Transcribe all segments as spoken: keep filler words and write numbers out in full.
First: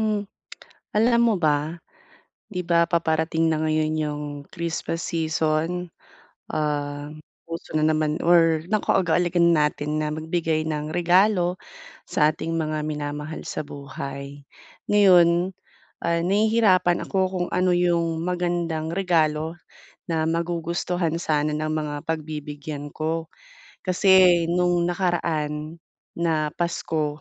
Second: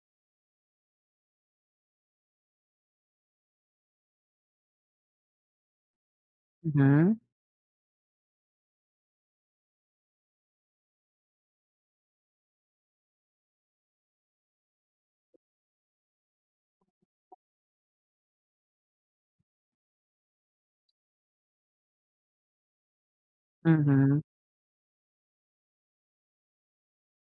Hmm, alam mo ba, 'di ba, paparating na ngayon 'yung Christmas season, ah, Mhm. uso na naman or nakaugalian natin na magbigay ng regalo sa ating mga minamahal sa buhay. Ngayon, ah, nahihirapan ako kung ano 'yung magandang regalo na magugustuhan sana ng mga pagbibigyan ko, Mhm. kasi nung nakaraan na Pasko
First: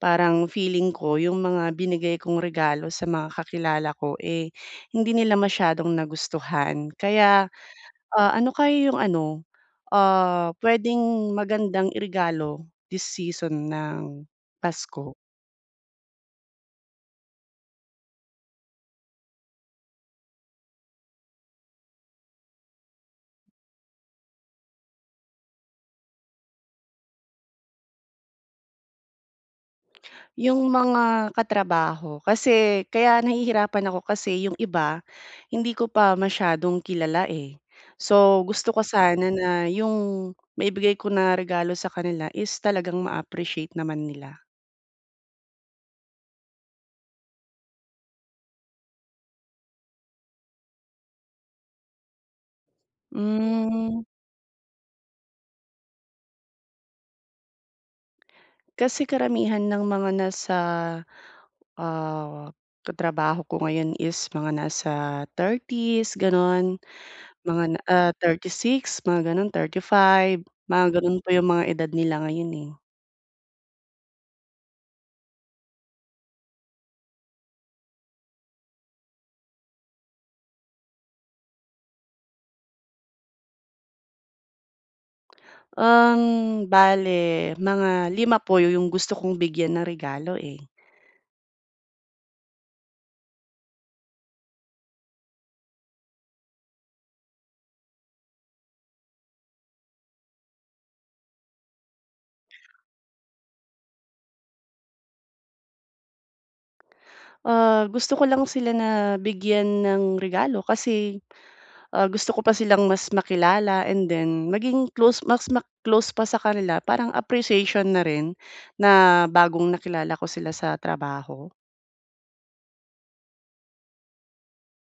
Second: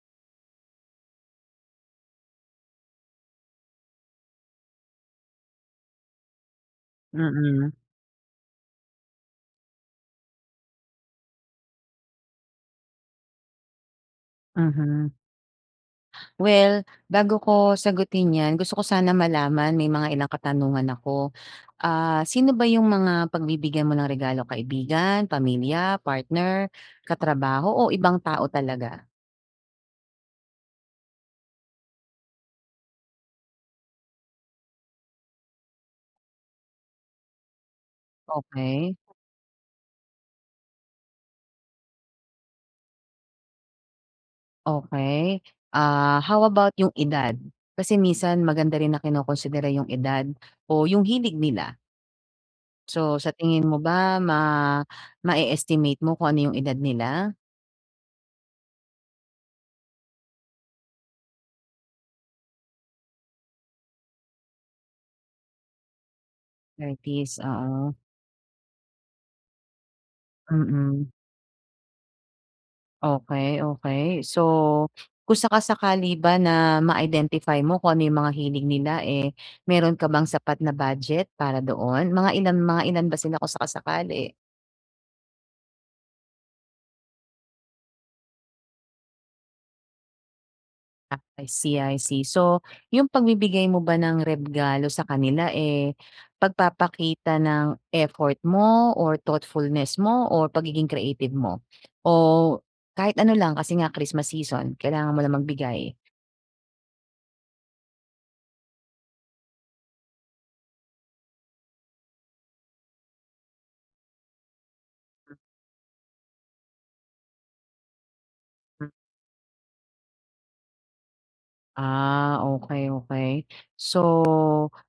parang feeling ko 'yung mga binigay kong regalo sa mga kakilala ko eh, hindi nila masyadong nagustuhan. Kaya, Mm. ah, ano kaya 'yung ano, ah, puwedeng magandang iregalo this season ng Mhm. Pasko? Well, bago ko sagutin 'yan, gusto ko sana malaman, may mga ilang katanungan ako. Ah, sino ba 'yung mga pagbibigyan mo ng regalo, kaibigan, pamilya, partner, katrabaho o ibang tao talaga? 'Yung mga katrabaho, kasi kaya nahihirapan ako kasi 'yung iba, hindi ko pa masyadong kilala eh. So gusto ko Okey. sana na 'yung maibigay ko na regalo sa kanila is talagang ma-appreciate naman nila. Okey. Ah, how about 'yung edad? Kasi minsan maganda rin na kinokonsidera 'yung edad o 'yung hilig nila. So sa tingin mo Mm. ba, ma, mae-estimate mo kung ano yung edad nila? Kasi karamihan ng mga nasa, ah, katrabaho ko ngayon is mga nasa thirties gano'n, thirties, mga na oo. ah, thirty-six, mga gano'n, thirty-five, mga Mm. gano'n po yung mga edad nila ngayon, eh. Okey, okey. So, kung saka-sakali ba na ma-identify mo kung ano yung mga hilig nila, eh, meron ka bang sapat na budget para doon? Mga ilan mga ilan ba sila, kung saka-sakali? Uhm, bale mga lima po yung gusto kong bigyan ng regalo, eh. Ah, I see, I see. So, yung pagbibigay mo ba ng regalo sa kanila, eh, pagpapakita ng effort mo or thoughtfulness mo or pagiging creative mo? O kahit ano lang, kasi nga Christmas season kailangan mo lang magbigay. Ah, gusto ko lang sila na bigyan ng regalo kasi, ah, gusto ko pa silang mas makilala and then maging close mas ma-close pa sa kanila parang appreciation na rin, na bagong nakilala ko sila sa trabaho. Ah, okey, okey. So,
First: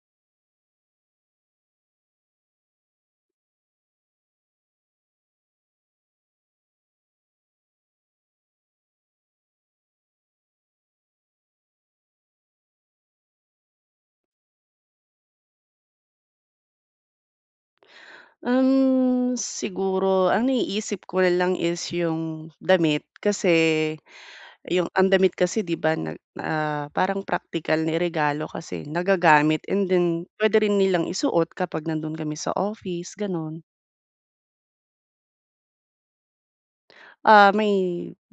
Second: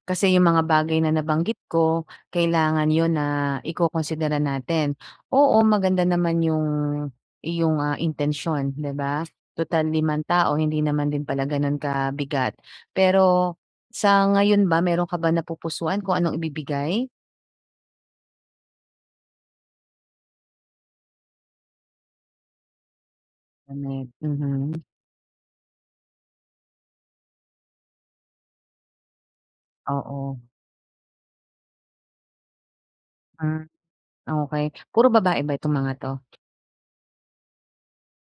kasi yung mga bagay na nabanggit ko, kailangan yun na ikokonsidera natin. Oo, maganda naman yung iyong, ah, intensyon, 'di ba? Total limang tao, hindi naman din pala gano'n kabigat. Pero sa ngayon ba, meron ka ba napupusuan kung anong ibibigay? Uhm, siguro ang naiisip ko na lang is yung damit. Kasi, Damit, mhm. yung ang damit kasi 'di ba, nag ah, parang praktikal niregalo kasi nagagamit. And then Oo. puwede rin nilang isuot kapag nandoon kami sa office, gano'n. Ah, okey. puro babae ba itong mga to? Ah, may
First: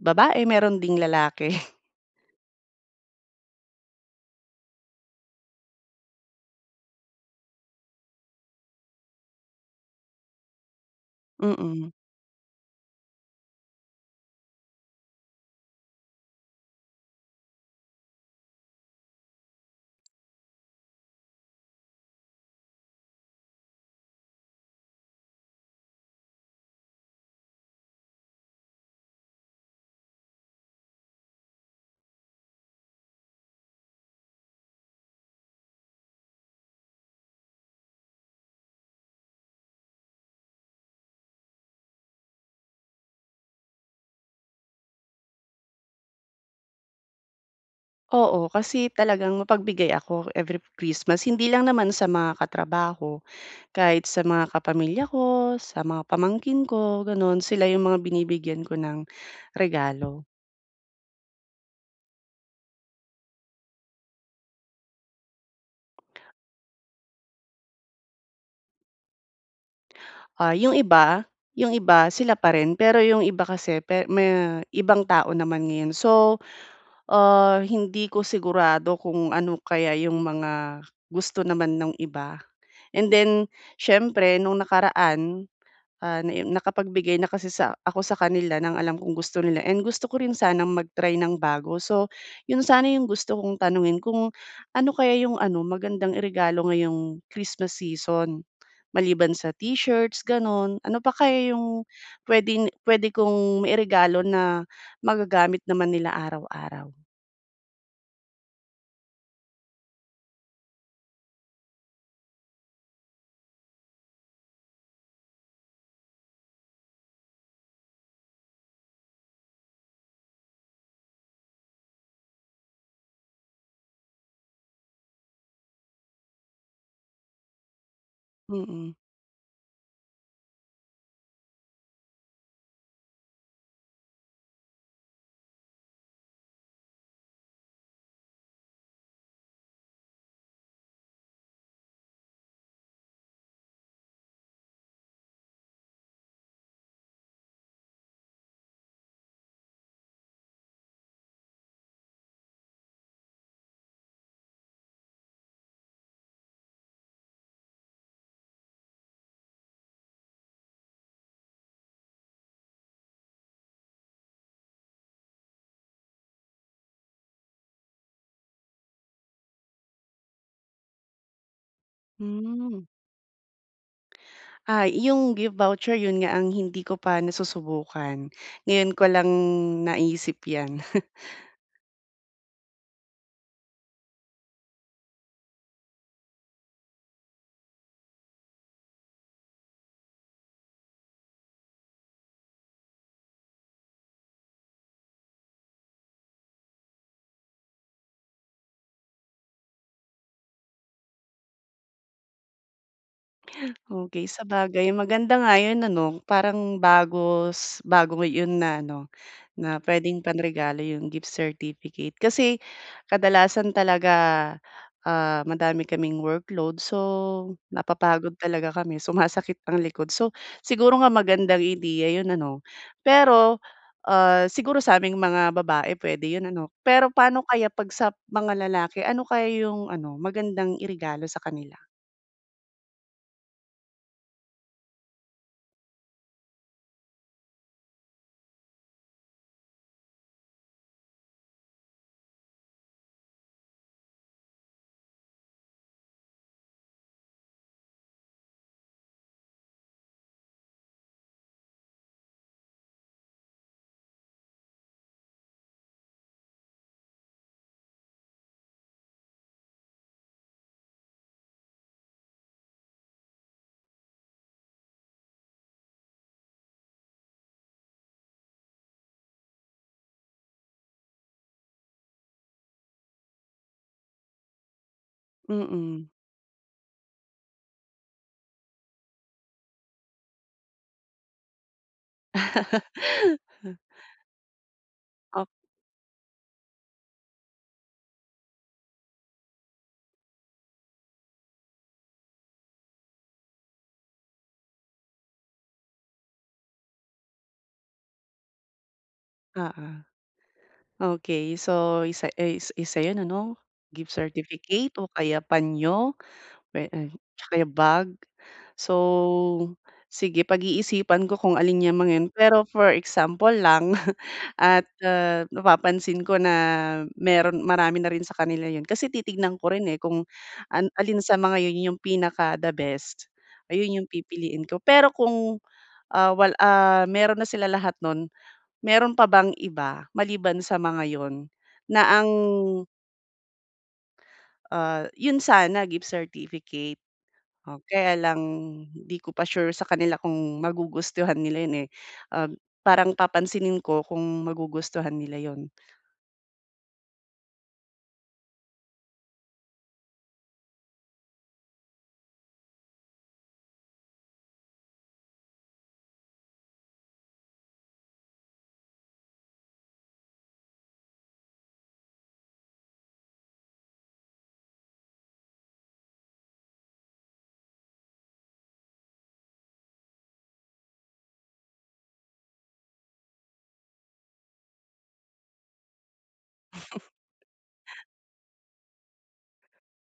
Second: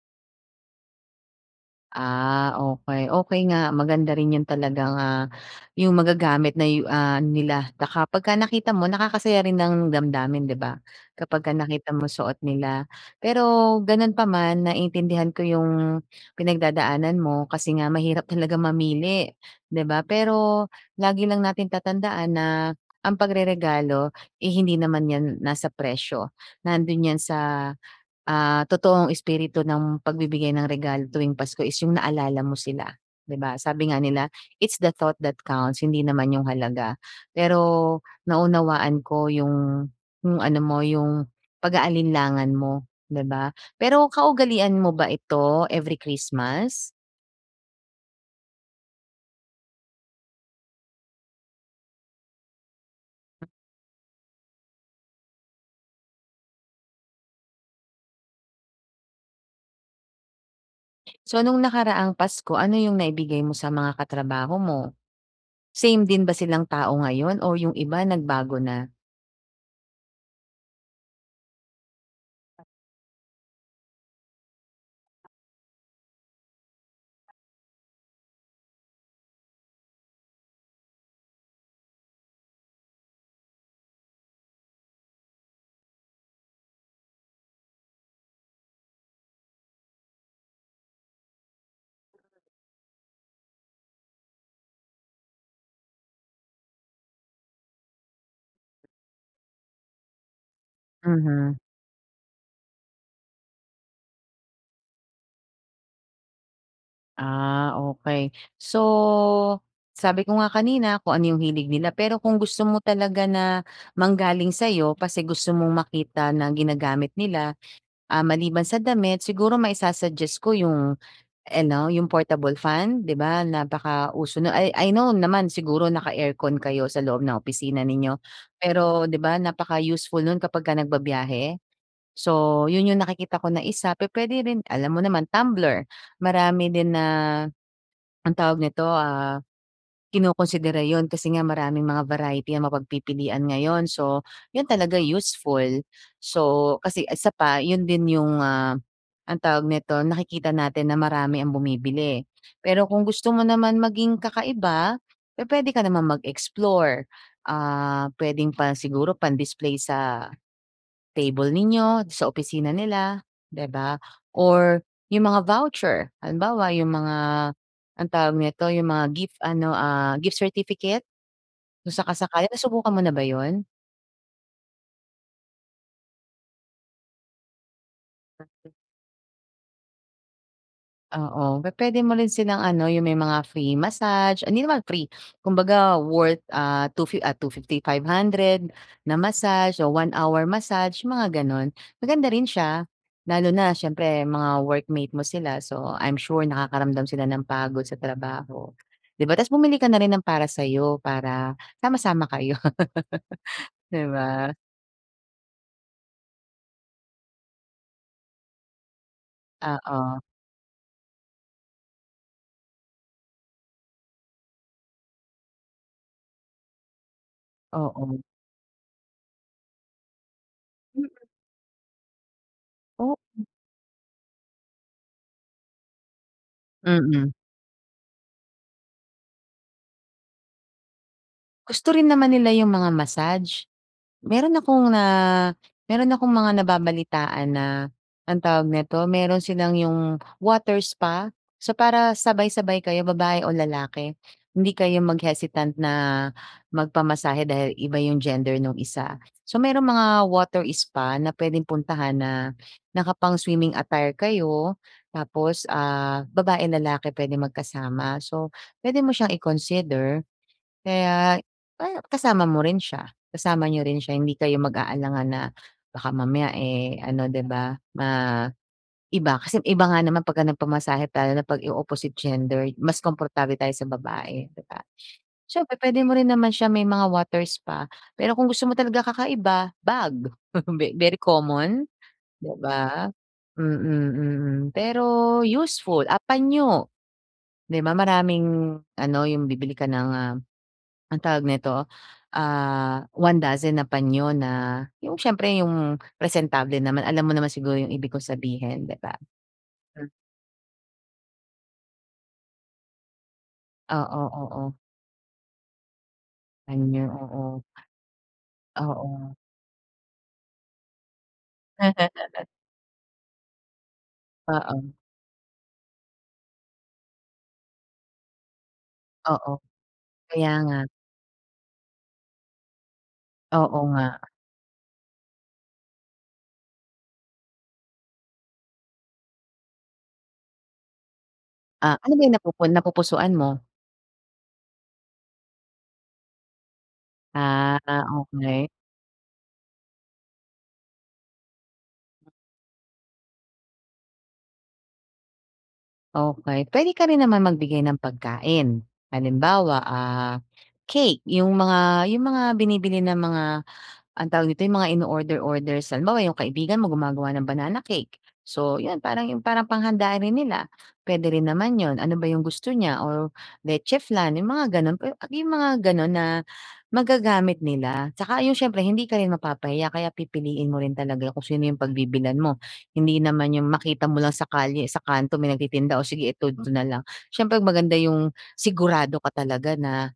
babae, meron ding lalaki. Ah, okey, okey nga. Maganda rin yun talagang ah, yung magagamit na yu ah, nila baka kapag nakita mo nakakasaya rin ng damdamin, 'di ba? Kapag Mm. nakita mo suot nila. Pero, gano'n pa man, naintindihan ko yung pinagdadaanan mo, kasi nga mahirap talaga mamili 'di ba, pero lagi lang natin tatandaan na ang pagreregalo, eh, hindi naman yan nasa presyo, nando'n yan sa, ah, totoong espiritu ng pagbibigay ng regalo tuwing Pasko, is yung naalala mo sila, 'di ba? Sabi nga nila, "It's the thought that counts", hindi naman yung halaga. Pero naunawaan ko yung yung ano mo, yung pag-aalinlangan mo, 'di ba. Pero kaugalian mo ba ito every Christmas? Oo, kasi talagang mapagbigay ako every Christmas. Hindi lang naman sa mga katrabaho, kahit sa mga kapamilya ko, sa mga pamangkin ko, gano'n. Sila yung mga binibigyan ko ng regalo. So nung nakaraang Pasko, ano yung naibigay mo sa mga katrabaho mo? Same din ba silang tao ngayon o yung iba nagbago na? Ah, yung iba, yung iba sila pa rin. Pero yung iba kasi pe me ibang tao naman ngayon. So, ah, hindi ko sigurado kung ano kaya yung mga gusto naman nung iba. And then, siyempre nung nakaraan, ah, na em nakapagbigay na kasi sa ako sa kanila ng alam kong gusto nila and gusto ko rin sanang mag-try ng bago. So, yun sana yung gusto kong tanungin kung ano kaya yung ano magandang iregalo ngayong Christmas season? Maliban sa t-shirts gano'n, ano pa kaya Mhm. yung puwedeng puwede kong mairegalo na magagamit naman nila araw-araw? Ah, okey. So, sabi ko nga kanina kung ano yung hilig nila pero kung gusto mo talaga na manggaling sa'yo kasi gusto mong makita na ginagamit nila. Ah, maliban sa damit, siguro maisusuggest ko yung eno yung portable fan. 'Di ba, napaka-uso nun I I know naman siguro naka-aircon kayo sa loob ng opisina ninyo, Mm. pero, 'di ba, napaka-useful nun kapagka nagbabiyahe? So, yun yung nakikita ko na isa, pupuwede rin alam mo naman tumbler. Marami din na, ang tawag nito, ah, kinokonsidera yun kasi nga maraming mga variety ang mapagpipilian ngayon. So, yun talaga useful. So, kasi isa pa yun din yung, ah, ang tawag nito, nakikita natin na marami ang bumibili. Pero kung gusto mo naman maging kakaiba, pupuwede ka naman mag-explore. Ah, puwedeng pa siguro pang display sa table ninyo, sa opisina nila, 'di ba, or yung mga voucher, halimbawa, yung mga, anong tawag nito, yung mga gift ano, ah, gift certificate. Kung saka-sakali Hmm. nasubukan mo na ba yun? Ah, 'yung gift voucher, 'yun nga ang hindi ko pa nasusubukan. [unintelligible] Ngayon ko lang, naisip 'yan. Oo, pu-pwede mo rin silang ano, yung may mga free massage hindi naman free. Kumbaga, worth, ah, two fi ah, two fifty, five hundred na massage o one hour massage, mga gano'n. Maganda rin siya. Lalo na siyempre, mga workmate mo sila. So, I'm sure nakakaramdam sila ng pagod sa trabaho, 'di ba? Tapos bumili ka na rin ng para sa'yo, para sama-sama kayo. 'Di Okey, ba? sabagay maganda nga 'yun ano. Parang bago s bago 'yun na ano, na puwedeng Oo. panregalo 'yong gift certificate. Kasi, kadalasan talaga, ah, madami kaming workload so, Oo. napapagod talaga kami, sumasakit ang likod. So, siguro M nga magandang ideya yun ano. Oh m Pero, ah, siguro sa aming mga babae puwede yun ano. Pero Mm. paano kaya 'pag sa mga lalake, ano kaya yung ano, magandang iregalo sa kanila? Gusto rin naman nila 'yung mga massage. Meron akong na, meron akong mga nababalitaan na ang tawag nito, meron silang 'yung water spa. So, para sabay-sabay kayo babae o lalaki. Hindi kayo mag-hesitant na magpamasahe dahil iba 'yung gender nung isa. So, meron mga water spa na pwedeng puntahan na naka pang swimming attire kayo tapos, ah, babae, lalaki pwede magkasama. So, pwede mo siyang i-consider. Kaya, pa kasama mo rin siya, kasama niyo rin siya. Hindi kayo mag-aalangan na baka mamaya, eh, ano 'di ba, maiba. Kasi iba nga naman pagka nagpamasahe tayo na 'pag yung opposite gender, mas komportable tayo sa babae, 'di ba. Siyempre, puwede Mm. mo rin naman siya may mga water spa, pero kung gusto mo talaga kakaiba- bag. Ve very common? 'Di ba? Mm, mm, pero Oh useful. Ah, panyo. 'Di ba maraming ano, 'yung bibili ka ng, ah, ang tawag nito, ah, one dozen na panyo na 'yung siyempre, 'yung presentable naman. Alam mo naman siguro yung ibig ko sabihin, 'di ba? Oo. Mm. Okey, so, isa ey isa 'yun ano? Gift Oo, oo. certificate o kaya panyo puwe Panyo, eh, tsaka oo. yung bag. So, Oo. sige pag-iisipan ko kung alin 'yang mga 'yan. Pero for example lang at, Oo. ah, napapansin ko na meron marami na rin sa kanila yun. Kasi Oo, titignan ko rin, eh, kung kaya nga. an alin sa mga yun yung pinaka the best, Oo ayun 'yung nga. pipiliin ko. Pero kung, ah, wal ah, meron na sila lahat nun, meron pa bang iba maliban sa mga 'yun Ah, ano ba na ang 'yung napupun napupusuan mo? Ah, yon sana gift certificate Ah, o ah, kaya lang okey. hindi ko pa sure sa kanila kung magugustuhan nila 'yon, eh. Uhm, parang papansinin ko kung magugustuhan nila yon. Okey. Puwede ka rin naman magbigay ng pagkain. Halimbawa, ah, cake yung mga, yung mga binibili ng mga, anong tawag dito, yung mga ino-order-order san halimbawa yung kaibigan mo gumagawa ng banana cake. So, 'yon parang yun parang panghanda rin nila, puwede rin naman 'yon. Ano ba yung gusto niya or leche flan, yung mga gano'n. We a yung mga ganon na, magagamit nila. 'Tsaka yung syempre hindi ka rin mapapahiya kaya pipiliin mo rin talaga kung sino yung pagbibilhan mo. Hindi naman yung makita mo lang sa kalye, sa kanto may nagtitinda, "Oh, sige ito d, ito na lang." siyempre maganda yung sigurado ka talaga na,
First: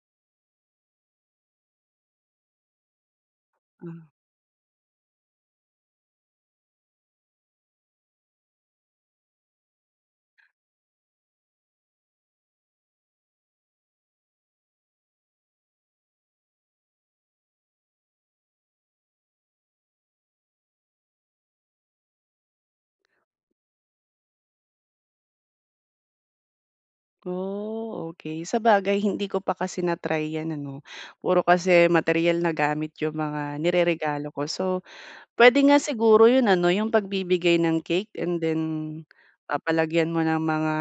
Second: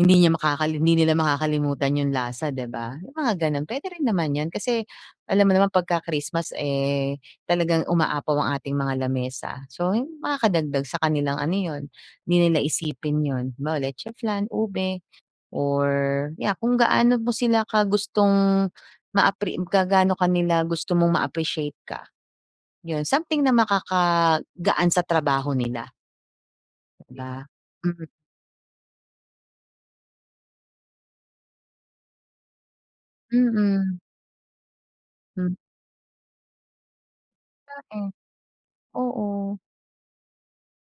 hindi niya makakali hindi nila makakalimutan yung lasa, di ba? Yung mga gano'n. Puwede rin Mm. naman 'yon. Kasi, alam mo naman pagka Christmas, eh, talagang umaapaw ang ating mga lamesa. So, hin makakadagdag sa kanilang ano yon, hindi nila iisipin yon. Halimbawa, leche flan, ube or yeah kung gaano mo sila ka gustong ma-appre ka gaano ka nila gusto mong ma-appreciate ka. 'Yon something na makakagaan sa trabaho nila. 'Di ba? Mm. Oh, okey. Sabagay hindi ko pa kasi na-try 'yan ano. Puro kasi materyal na gamit yung mga Mm. nireregalo ko. So, Mm. pwede nga siguro yun ano, yung pagbibigay Nga ng eh, cake and then oo. papalagyan mo ng mga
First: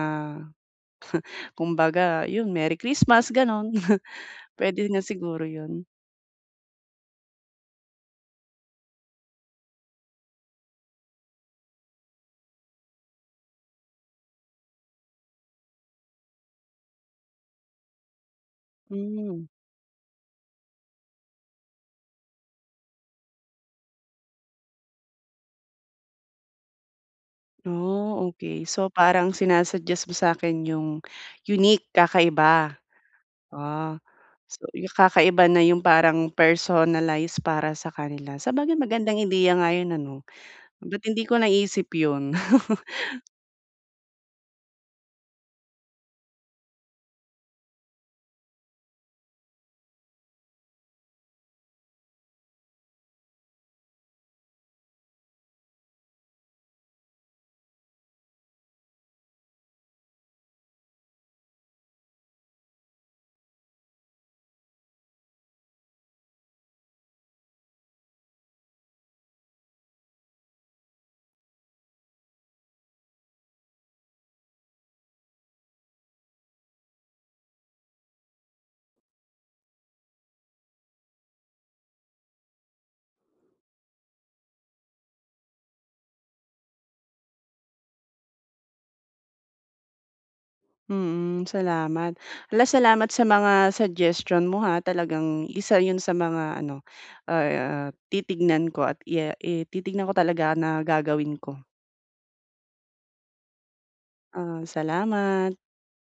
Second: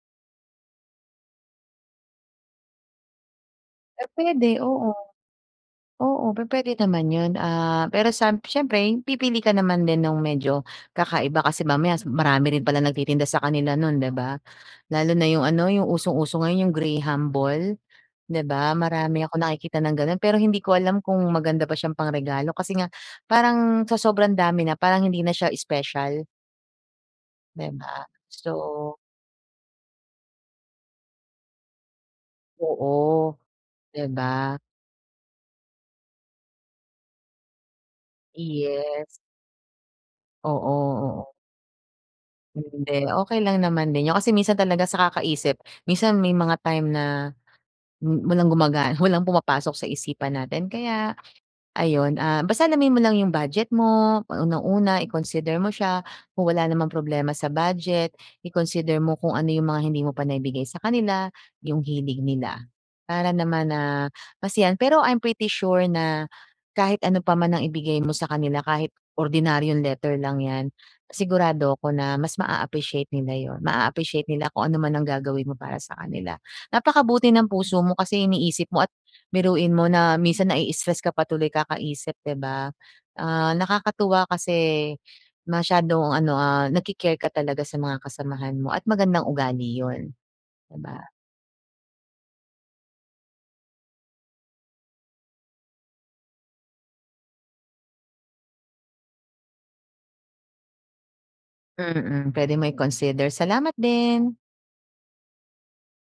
kumbaga yun, Merry Christmas, gano'n. Eh, puwede, Puwede oo. na siguro yun. Oo, pupwede naman yun, ah, pero samp siyempre, pipili ka naman din nung medyo kakaiba. Kasi mamaya, sum marami rin pala nagtitinda sa kanila nun, 'di ba? Lalo na yung ano, yung usong-uso ngayon, yung graham ball, 'di ba? Marami akong Hmm. nakikita ng gano'n, pero hindi ko alam kung maganda ba siyang pang-regalo kasi nga parang sa sobrang dami na, parang hindi na siya special. 'Di ba? Oh, okey. So, So parang sinasuggest mo sa'kin yung unique, kakaiba. Oo, Ah. 'di ba? So, yu kakaiba na yung parang personalize para sa kanila. Sabagay Yes. magandang ideya nga yun ano. Oo, Ba't hindi oo. ko naisip yun? Hindi, okey lang naman din yun. Kasi minsan talaga sa kakaisip, minsan may mga time na m walang gumagana, walang pumapasok sa isipan natin. Kaya, ayun, ah, basta alamin mo lang yung budget mo, unang-una, i-consider mo siya. Kung wala namang problema sa budget, i-consider mo kung ano yung mga hindi mo pa naibigay sa kanila, yung hilig nila, Para naman, ah, masiyahan. Pero I'm pretty sure na kahit ano pa man ang ibigay mo sa kanila, kahit ordinaryong letter lang 'yan, sigurado 'ko na mas maa-appreciate nila yun. Maa-appreciate nila kung ano man ang gagawin mo para sa kanila. Napakabuti ng puso mo kasi iniisip mo at biruin mo na minsan nai-i-stress ka pa tuloy kakaisip, 'di ba. Ah, nakakatuwa kasi masyadong ano, ah, nagki-care ka talaga sa mga kasamahan mo at magandang ugali yun, 'di ba? Mm, salamat. Hala, salamat sa mga suggestion mo ha. Talagang isa yun sa mga ano, ah, titignan ko at ya i titignan ko talaga na gagawin ko. Mm, pwede mo i-consider. Salamat din. Ah, salamat.